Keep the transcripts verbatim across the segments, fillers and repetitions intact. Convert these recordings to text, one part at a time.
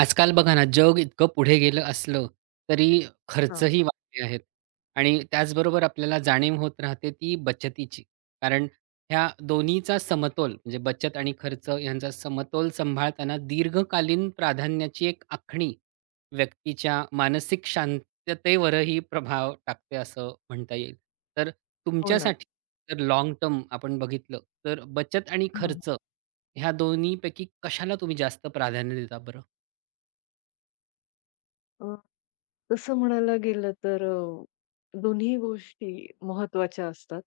आजकाल बघा ना, जग इतकं पुढे गेलं असलं, तरी हां, खर्चही वाढले आहेत आणि त्याचबरोबर आपल्याला जाणीव होत राहते ती बचतीची. कारण ह्या दोन्हीचा समतोल म्हणजे बचत आणि खर्च यांचा समतोल सांभाळताना दीर्घकालीन प्राधान्याची एक आखणी व्यक्तीच्या मानसिक शांततेवरही प्रभाव टाकते असं म्हणता येईल. तर हो ना. तुमच्यासाठी जर लाँग टर्म आपण बघितलं, तर बचत आणि हां, हां. खर्च ह्या दोन्हीपैकी कशाला तुम्ही जास्त प्राधान्य देता बरं? अ, तसं म्हणायला गेलं तर अ, दोन्ही गोष्टी महत्त्वाच्या असतात.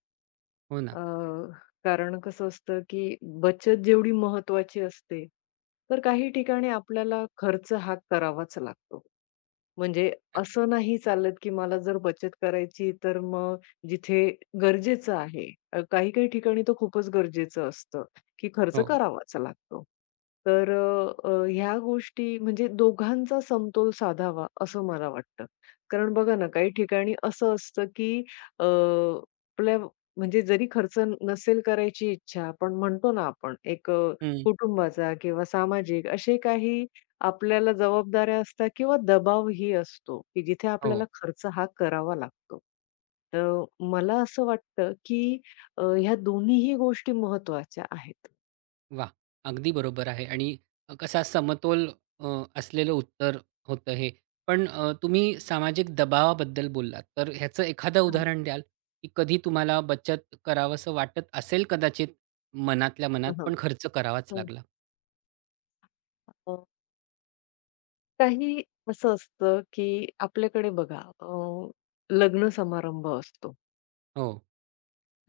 हो ना. अ, कारण कसं असतं, की बचत जेवढी महत्त्वाची असते, तर काही ठिकाणी आपल्याला खर्च हा करावाच लागतो. म्हणजे असं नाही चालत, की मला जर बचत करायची तर मग जिथे गरजेचं आहे. अ, काही-काही ठिकाणी तर खूपच गरजेचं असतं. की खर्च हो. करावाच लागतो. तर अ, अ, ह्या गोष्टी म्हणजे दोघांचा समतोल साधावा असं मला वाटतं. कारण बघा ना, काही ठिकाणी असं असतं की अ, आपल्या म्हणजे जरी खर्च नसेल करायची इच्छा, पण म्हणतो ना आपण एक अ, हं. कुटुंबाचा किंवा सामाजिक असे काही आपल्याला जबाबदाऱ्या असतात किंवा दबावही असतो, की जिथे हो. आपल्याला खर्च हा करावा लागतो. तर मला असं वाटतं की अ, ह्या दोन्हीही गोष्टी महत्त्वाच्या आहेत. वाह! अगदी बरोबर आहे आणि कसा समतोल अ, असलेलं उत्तर होतं हे. पण अ, तुम्ही सामाजिक दबावाबद्दल बोललात, तर ह्याचं एखादं हां. उदाहरण द्याल, की कधी तुम्हाला बचत करावसं वाटत असेल कदाचित मनातल्या मनात, हां, हां. पण खर्च करावाच हं. लागला? अ, काही असं असतं, की आपल्याकडे बघा अ, लग्न समारंभ असतो हो.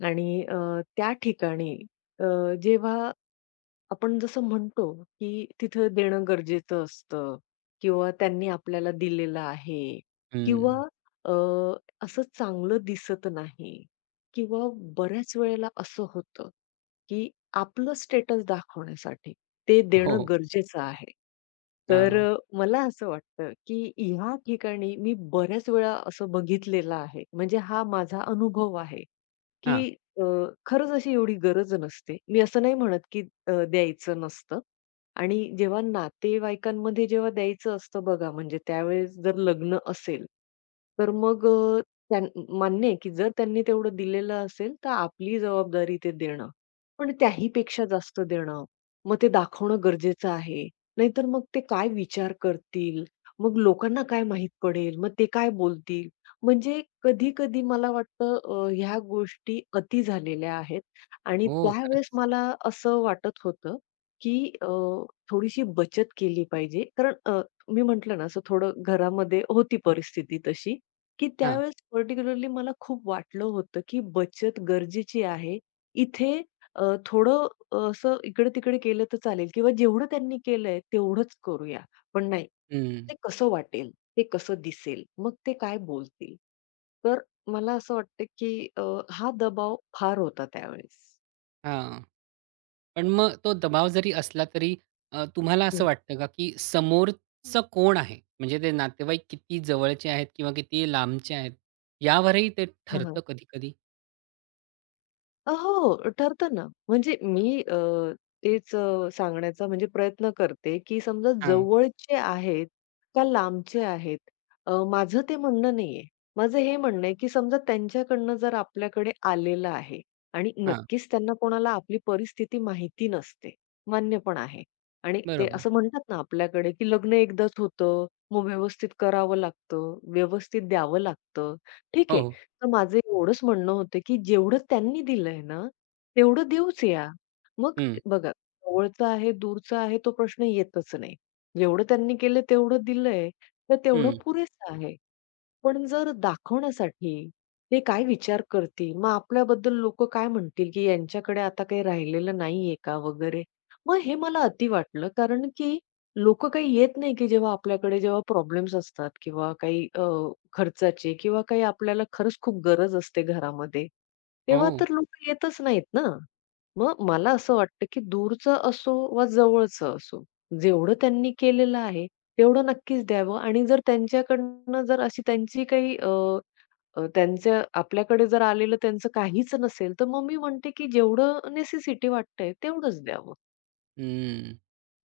आणि अ, त्या ठिकाणी अ, जेव्हा आपण जसं म्हणतो, की तिथं देणं गरजेचं असतं किंवा त्यांनी आपल्याला दिलेलं आहे किंवा हं. अ, असं चांगलं दिसत नाही किंवा बऱ्याच वेळेला असं होतं, की आपलं स्टेटस दाखवण्यासाठी ते हो. देणं गरजेचं आहे. तर हां. अ, मला असं वाटतं, की ह्या ठिकाणी मी बऱ्याच वेळा असं बघितलेलं आहे. म्हणजे हा माझा अनुभव आहे, की हां. अ, खरंच अशी एवढी गरज नसते. मी असं नाही म्हणत, की अ, द्यायचं नसतं आणि जेव्हा नातेवाईकांमध्ये जेव्हा द्यायचं असतं बघा, म्हणजे त्यावेळेस जर लग्न असेल, तर मग अ, त्यां मान्य आहे, की जर त्यांनी तेवढं दिलेलं असेल, तर आपली जबाबदारी ते देणं. पण त्याहीपेक्षा जास्त देणं, मग ते दाखवणं गरजेचं आहे. नाहीतर मग ते काय विचार करतील? मग लोकांना काय माहीत पडेल? मग ते काय बोलतील? म्हणजे कधी-कधी मला वाटतं अ, ह्या गोष्टी अति झालेल्या आहेत आणि हो, त्यावेळेस खरंच. मला असं वाटत होतं, की अ, थोडीशी बचत केली पाहिजे. कारण अ, मी म्हटलं ना असं थोडं घरामध्ये होती परिस्थिती तशी, की हां. त्यावेळेस पार्टिक्युलरली मला खूप वाटलं होतं, की बचत गरजेची आहे. इथे अ, थोडं अ, असं इकडे-तिकडे केलं तर चालेल किंवा जेवढं त्यांनी केलंय तेवढंच करूया. पण नाही, ते कसं वाटेल? ते कसं दिसेल? मग ते काय बोलतील? तर मला असं वाटतं, की अ, हा दबाव फार होता त्यावेळेस. हां. पण मग तो दबाव जरी असला तरी अ, तुम्हाला असं हं. वाटतं का, की समोरचं कोण आहे? म्हणजे ते नातेवाईक किती जवळचे आहेत किंवा किती लांबचे आहेत, यावरही ते ठरतं कधी-कधी? अ, हो, ठरतं ना. म्हणजे मी अ, तेच अ, सांगण्याचा म्हणजे प्रयत्न करते, की समजा हां, जवळचे आहेत का लांबचे आहेत, अ, माझं ते म्हणणं नाहीये. माझं हे म्हणणं आहे, की समजा त्यांच्याकडनं जर आपल्याकडे आलेलं आहे आणि हां. नक्कीच त्यांना कोणाला आपली परिस्थिती माहिती नसते, मान्य पण आहे. आणि ते बरोबर. असं म्हणतात ना आपल्याकडे, की लग्न एकदाच होतं, मग व्यवस्थित करावं लागतं, व्यवस्थित द्यावं लागतं. ठीक हो, आहे, हो. तर माझं एवढंच म्हणणं होतं, की जेवढं त्यांनी दिलंय ना, तेवढं देऊच या. मग हं, बघा, जवळचा आहे, दूरचा आहे तो प्रश्न येतच नाही. जेवढं त्यांनी केलं तेवढं दिलंय, तर तेवढं हं. पुरेसं आहे. पण जर दाखवण्यासाठी ते काय विचार करतील? मग आपल्याबद्दल लोकं काय म्हणतील, की यांच्याकडे आता काही राहिलेलं नाहीये का वगैरे? मग हे मला अति वाटलं, कारण की लोक काही येत नाही, की जेव्हा आपल्याकडे जेव्हा प्रॉब्लेम्स असतात किंवा काही अ, खर्चाचे किंवा काही आपल्याला खरंच खूप गरज असते घरामध्ये, हो. तेव्हा तर लोकं येतच नाहीत ना. मग मला असं वाटतं, की दूरचं असो वा जवळचं असो, जेवढं त्यांनी केलेलं आहे तेवढं नक्कीच द्यावं आणि जर त्यांच्याकडनं जर अशी त्यांची काही अ, अ, त्यांचं आपल्याकडे जर आलेलं त्यांचं काहीच नसेल, तर मग मी म्हणते, की जेवढं नेसेसिटी वाटतंय तेवढंच द्यावं. हं.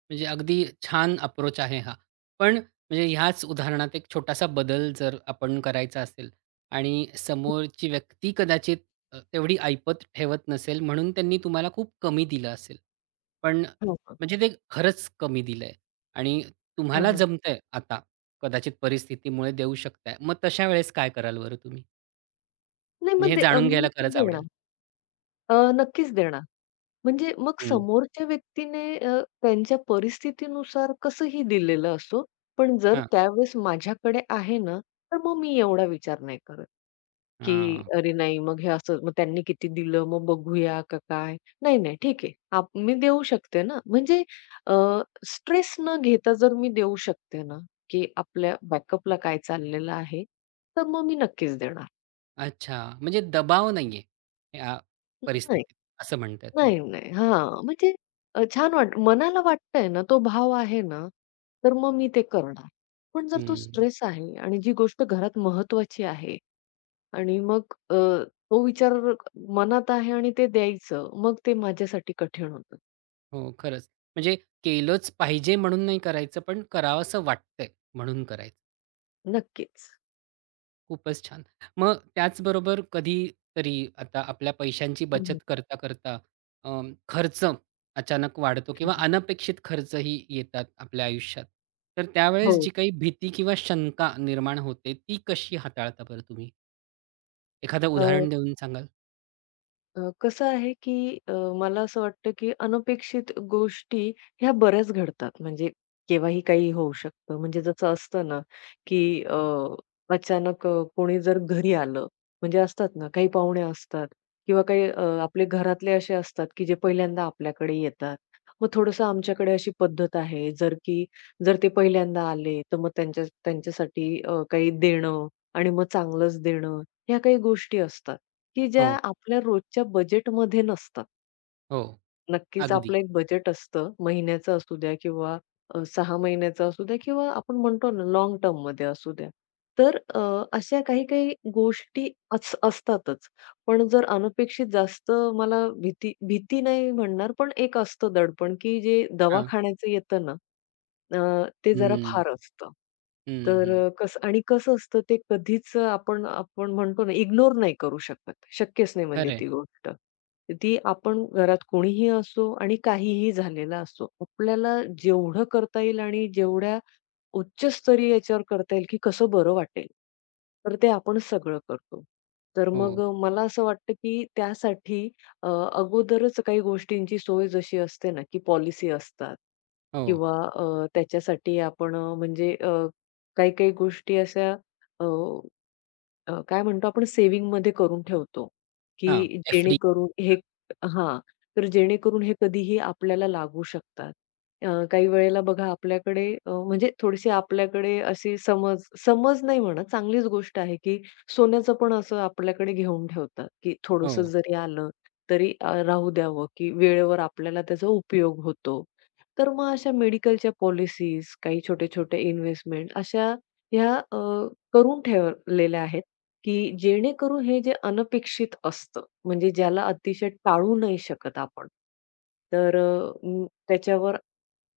म्हणजे अगदी छान अप्रोच आहे हा. पण म्हणजे ह्याच उदाहरणात एक छोटासा बदल जर आपण करायचा असेल आणि समोरची व्यक्ती कदाचित अ, तेवढी ऐपत ठेवत नसेल म्हणून त्यांनी तुम्हाला खूप कमी दिलं असेल. पण हो. हो. म्हणजे ते खरंच कमी दिलंय आणि हां, तुम्हाला हां. जमतंय आता कदाचित परिस्थितीमुळे देऊ शकताय. मग तशा वेळेस काय कराल बरं तुम्ही? नाही म्हणजे मग हे दे अ, जाणून मी घ्यायला तर खरंच आवडेल. देणार. अ, नक्कीच देणार. म्हणजे मग हं. समोरच्या व्यक्तीने अ, त्यांच्या परिस्थितीनुसार कसंही दिलेलं असो, पण जर हां. त्यावेळेस माझ्याकडे आहे ना, तर मग मी एवढा विचार नाही करत. की हां. "अरे नाही, मग हे असं मग त्यांनी किती दिलं, मग बघूया का काय?" नाही, नाही, ठीक आहे. आप मी देऊ शकते ना. म्हणजे स्ट्रेस न घेता जर मी देऊ शकते ना, की आपल्या बॅकअपला काय चाललेलं आहे, तर मग मी नक्कीच देणार. अच्छा. म्हणजे दबाव नाहीये, या नाही, परिस्थितीत असं म्हणताय तुम्ही? नाही, नाही. हां, म्हणजे अ, छान वाट मनाला वाटतंय ना, तो भाव आहे ना, तर मग मी ते करणार. पण जर तो हं. स्ट्रेस आहे आणि जी गोष्ट घरात महत्त्वाची आहे आणि मग अ, तो विचार मनात आहे आणि ते द्यायचं, मग ते माझ्यासाठी कठीण होतं. हो, खरंच. म्हणजे केलंच पाहिजे म्हणून नाही करायचं, पण करावसं वाटतंय म्हणून करायचं. नक्कीच. खूपच छान. मग त्याचबरोबर कधीतरी आता आपल्या पैशांची हं, बचत हं, करता-करता अ, खर्च अचानक वाढतो हं, किंवा अनपेक्षित खर्चही येतात आपल्या आयुष्यात. तर हो. त्यावेळेस जी काही भीती किंवा शंका निर्माण होते, ती कशी हाताळता बरं तुम्ही? एखादं अ उदाहरण देऊन सांगाल? अ, कसं आहे, की अ, मला असं वाटतं, की अनपेक्षित गोष्टी ह्या बऱ्याच घडतात. म्हणजे केव्हाही काही होऊ शकतं. म्हणजे जसं असतं ना, की अ, अचानक अ, कोणी जर घरी आलं, म्हणजे असतात ना काही पाहुणे असतात किंवा काही अ, आपले घरातले असे असतात, की जे पहिल्यांदा आपल्याकडे येतात. मग थोडंसं आमच्याकडे अशी पद्धत आहे, जर की जर ते पहिल्यांदा आले, तर मग त्यांच्या त्यांच्यासाठी अ, काही देणं आणि मग चांगलंच देणं, ह्या काही गोष्टी असतात. की ज्या हो, आपल्या रोजच्या बजेटमध्ये नसतात. हो. नक्कीच आपलं अगदी. एक बजेट असतं. महिन्याचं असू द्या किंवा अ, सहा महिन्याचं असू द्या किंवा आपण म्हणतो ना लाँग टर्ममध्ये असू द्या. तर अ, अशा काही-काही गोष्टी अस असतातच. पण जर अनपेक्षित जास्त मला भीती भीती नाही म्हणणार, पण एक असतं दडपण, की जे हां. दवाखान्याचं येतं ना, अ, ते जरा हं, फार असतं. हं, तर हं. अ, कसं आणि कसं असतं ते कधीच आपण आपण म्हणतो ना, इग्नोर नाही करू शकत. शक्यच नाही म्हणजे खरं ती गोष्ट. ती आपण घरात कोणीही असो आणि काहीही झालेलं असो, आपल्याला जेवढं करता येईल आणि जेवढ्या उच्चस्तरीय याच्यावर करता येईल, की कसं बरं वाटेल. तर ते आपण सगळं करतो. तर मग हो, अ, मला असं वाटतं, की त्यासाठी अ, अगोदरच काही गोष्टींची सोय जशी असते ना, की पॉलिसी असतात हो. किंवा अ, त्याच्यासाठी आपण अ, म्हणजे अ, काही-काही गोष्टी अशा अ अ, काय म्हणतो आपण सेव्हिंगमध्ये करून ठेवतो, हां, की एफ. जेणेकरून हे हां, तर जेणेकरून हे कधीही आपल्याला लागू शकतात. अ, काही वेळेला बघा आपल्याकडे अ, म्हणजे थोडीशी आपल्याकडे अशी समज समज नाही म्हणत, चांगलीच गोष्ट आहे, की सोन्याचं पण असं आपल्याकडे घेऊन ठेवतात, की थोडंसं हो. जरी आलं तरी अ, राहू द्यावं, की वेळेवर आपल्याला त्याचा उपयोग होतो. तर मग अशा मेडिकलच्या पॉलिसीज, काही छोटे-छोटे इन्व्हेस्टमेंट अशा ह्या अ, करून ठेवलेल्या आहेत. की जेणेकरून हे जे अनपेक्षित असतं, म्हणजे ज्याला अतिशय टाळू नाही शकत आपण. तर अ, अं, त्याच्यावर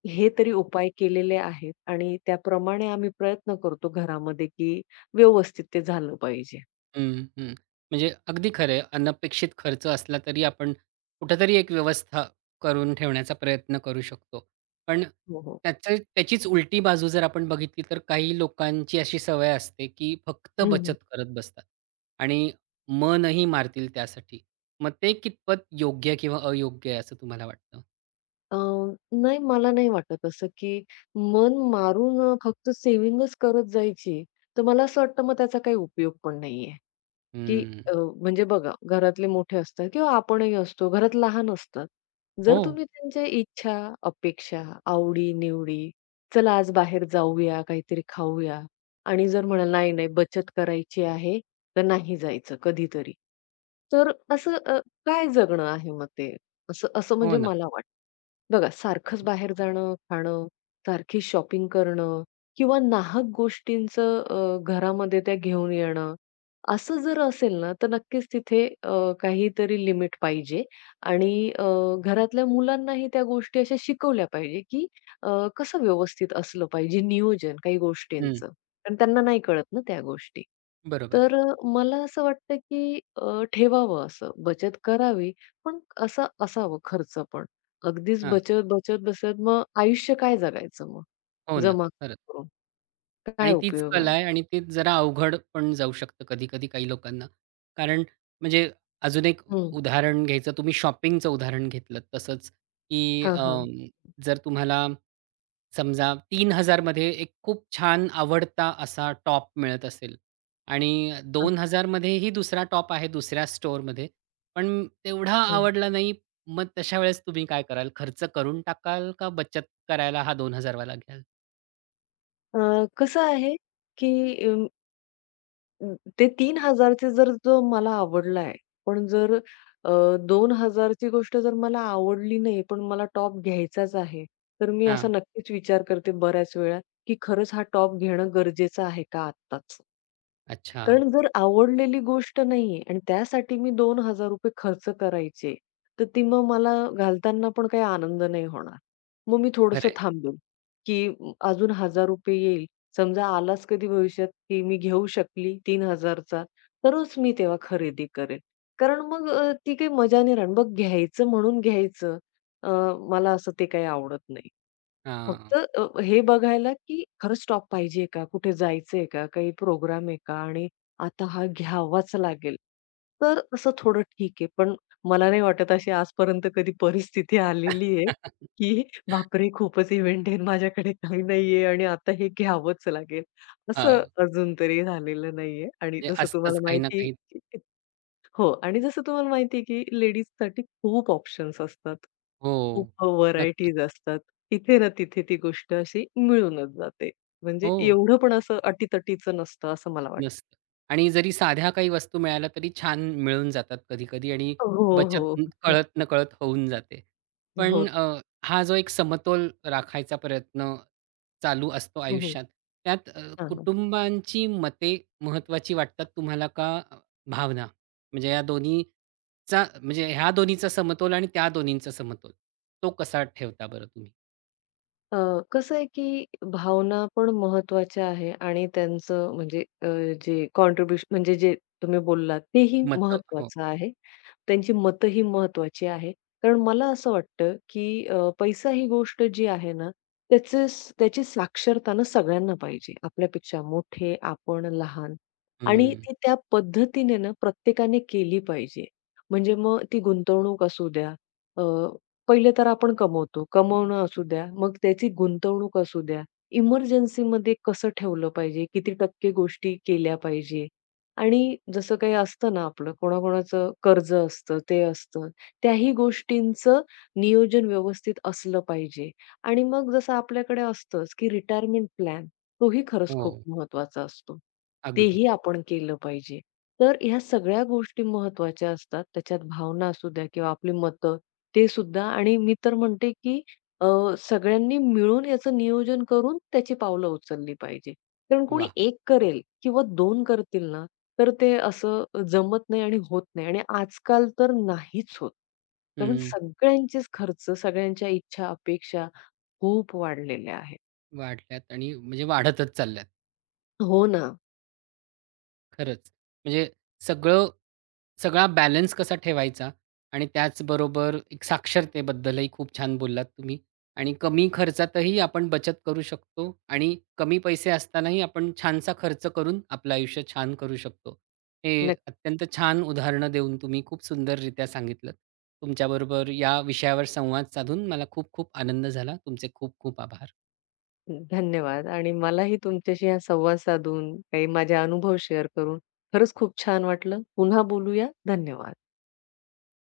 हे तरी उपाय केलेले आहेत आणि त्याप्रमाणे आम्ही प्रयत्न करतो घरामध्ये, की व्यवस्थित ते झालं पाहिजे. हं, हं. म्हणजे अगदी खरं आहे. अनपेक्षित खर्च असला तरी आपण कुठेतरी एक व्यवस्था करून ठेवण्याचा प्रयत्न करू शकतो. पण हो, हो. त्याचं त्याचीच उलटी बाजू जर आपण बघितली तर काही लोकांची अशी सवय असते, की फक्त हं, बचत हं. करत बसतात आणि मनही मारतील त्यासाठी. मग ते कितपत योग्य किंवा अयोग्य आहे असं तुम्हाला वाटतं? अ, नाही मला नाही वाटत असं, की मन मारून अ, फक्त सेव्हिंगच करत जायची, तर मला असं वाटतं मग त्याचा काही उपयोग पण नाहीये. की हं. अ, म्हणजे बघा, घरातले मोठे असतात किंवा आपणही असतो, घरात लहान असतात. जर हो. तुम्ही त्यांच्या इच्छा, अपेक्षा, आवडी-निवडी, "चला आज बाहेर जाऊया, काहीतरी खाऊया" आणि जर म्हणाल, "नाही, नाही, बचत करायची आहे, तर नाही जायचं कधीतरी." तर असं अ, काय जगणं आहे मग ते? असं असं हो म्हणजे ना. मला वाटतं. बघा, सारखंच बाहेर जाणं, खाणं, सारखी शॉपिंग करणं किंवा नाहक गोष्टींचं अ, घरामध्ये त्या घेऊन येणं असं जर असेल ना, तर नक्कीच तिथे अ, काहीतरी लिमिट पाहिजे आणि अ, घरातल्या मुलांनाही त्या गोष्टी अशा शिकवल्या पाहिजे, की अ, कसं व्यवस्थित असलं पाहिजे नियोजन काही हं. गोष्टींचं. कारण त्यांना नाही कळत ना त्या गोष्टी. बरोबर. तर अ, मला असं वाटतं, की अ, ठेवावं असं, बचत करावी, पण असं असावं खर्च पण. अगदीच हां. बचत, बचत, बचत मग आयुष्य काय जगायचं मग? हो ना. जमा खरंच. करून काय आणि तीच उपयोग कला आहे? आहे आणि ते जरा अवघड पण जाऊ शकतं कधी-कधी काही लोकांना. कारण म्हणजे अजून एक हं. उदाहरण घ्यायचं तुम्ही शॉपिंगचं उदाहरण घेतलंत तसंच, की हां, हां. अं, जर तुम्हाला समजा तीन हजार मध्ये एक खूप छान आवडता असा टॉप मिळत असेल आणि हां, हां. दोन हजार मध्येही दुसरा टॉप आहे दुसऱ्या स्टोअरमध्ये, पण तेवढा आवडला नाही, मग तशा वेळेस तुम्ही काय कराल? खर्च करून टाकाल का बचत करायला हा दोन हजार वाला घ्याल? अ, कसं आहे, की अं अं, ते तीन हजार चे जर जो मला आवडला आहे, पण जर अ, दोन हजार ची गोष्ट जर मला आवडली नाही, पण मला टॉप घ्यायचाच आहे, तर मी असा हां, नक्कीच विचार करते बऱ्याच वेळा, की खरंच हा टॉप घेणं गरजेचं आहे का आत्ताच? अच्छा. कारण जर आवडलेली गोष्ट नाहीये आणि त्यासाठी मी ₹दोन हजार रुपये खर्च करायचे, तर ती मग मला घालताना पण काही आनंद नाही होणार. मग मी थोडंसं खरं थांबेल, की म, अजून ₹एक हजार रुपये येईल. समजा आलाच कधी भविष्यात, की मी घेऊ शकली तीन हजार चा, तरच मी तेव्हा खरेदी करेल. कारण मग अ, ती काही मजा नाही राहणार. मग घ्यायचं म्हणून घ्यायचं अ, मला असं ते काही आवडत नाही. फक्त हां. अ, हे बघायला, की खरंच स्टॉप पाहिजे का? कुठे जायचंय का? काही प्रोग्राम आहे का? आणि आता हा घ्यावाच लागेल. तर असं थोडं ठीक आहे. पण मला नाही वाटत अशी आजपर्यंत कधी परिस्थिती आलेली आहे, की बापरे! खूपच इव्हेंट आहे आणि माझ्याकडे काही नाहीये आणि आता हे घ्यावंच लागेल. असं हां. अजून तरी झालेलं नाहीये आणि ते जसं असतंच तुम्हाला काही ना माहिती काही. हो आणि जसं तुम्हाला माहिती आहे, की लेडीजसाठी खूप ऑप्शन्स असतात. हो. खूप अ, नक्कीच. व्हरायटीज असतात. इथे ना तिथे ती गोष्ट अशी मिळूनच जाते. म्हणजे हो, एवढं पण असं अटीतटीचं नसतं असं मला वाटतं. नसतं. आणि जरी साध्या काही वस्तू मिळाल्या तरी छान मिळून जातात कधी-कधी आणि हो, हो. बचत कळत-नकळत होऊन जाते. पण हो. अ, हा जो एक समतोल राखायचा प्रयत्न चालू असतो हं, हं. आयुष्यात, त्यात अ, हां, हां. कुटुंबांची मते महत्त्वाची वाटतात तुम्हाला का अ, भावना? म्हणजे या दोन्हीचा म्हणजे ह्या दोन्हीचा समतोल आणि त्या दोन्हींचा समतोल, तो कसा ठेवता बरं तुम्ही? अ, कसं आहे, की भावना पण महत्त्वाच्या आहे आणि त्यांचं म्हणजे अ, जे कॉन्ट्रिब्युशन म्हणजे जे तुम्ही बोललात तेही मतं. हो. महत्त्वाचं आहे. त्यांची मतं ही महत्वाची आहे. कारण मला असं वाटतं, की अ, पैसा ही गोष्ट जी आहे ना, त्याचे त्याची साक्षरता ना सगळ्यांना पाहिजे. आपल्यापेक्षा मोठे, आपण लहान आणि हं. ती त्या पद्धतीने ना प्रत्येकाने केली पाहिजे. म्हणजे मग ती गुंतवणूक असू द्या, अ, पहिले तर आपण कमवतो. कमवणं असू द्या, मग त्याची गुंतवणूक असू द्या. इमर्जन्सीमध्ये कसं ठेवलं पाहिजे, किती टक्के गोष्टी केल्या पाहिजे आणि जसं काही असतं ना आपलं कोणाकोणाचं कर्ज असतं, ते असतं. त्याही गोष्टींचं नियोजन व्यवस्थित असलं पाहिजे आणि मग जसं आपल्याकडे असतंच, की रिटायरमेंट प्लॅन तोही खरंच हो. खूप महत्त्वाचा असतो. अगदी. तेही आपण केलं पाहिजे. तर ह्या सगळ्या गोष्टी महत्त्वाच्या असतात. त्याच्यात भावना असू द्या किंवा आपली मतं ते सुद्धा आणि मी तर म्हणते, की अ, सगळ्यांनी मिळून याचं नियोजन करून त्याची पावलं उचलली पाहिजे. कारण कोणी वाह! एक करेल किंवा दोन करतील ना तर ते असं जमत नाही आणि होत नाही आणि आजकाल तर नाहीच होत. कारण हं. सगळ्यांचेच खर्च, सगळ्यांच्या इच्छा, अपेक्षा खूप वाढलेल्या आहेत. वाढल्यात आणि म्हणजे वाढतच चालल्यात. हो ना. खरंच. म्हणजे सगळं सगळा बॅलन्स कसा ठेवायचा आणि त्याचबरोबर एक साक्षरतेबद्दलही खूप छान बोललात तुम्ही आणि कमी खर्चातही आपण बचत करू शकतो आणि कमी पैसे असतानाही आपण छानसा खर्च करून आपलं आयुष्य छान करू शकतो. हे नक्की. अत्यंत छान उदाहरणं देऊन तुम्ही खूप सुंदररित्या सांगितलं. तुमच्याबरोबर या विषयावर संवाद साधून मला खूप खूप आनंद झाला. तुमचे खूप खूप आभार. धन्यवाद आणि मलाही तुमच्याशी हा संवाद साधून, काही माझे अनुभव शेअर करून खरंच खूप छान वाटलं. पुन्हा बोलूया. धन्यवाद.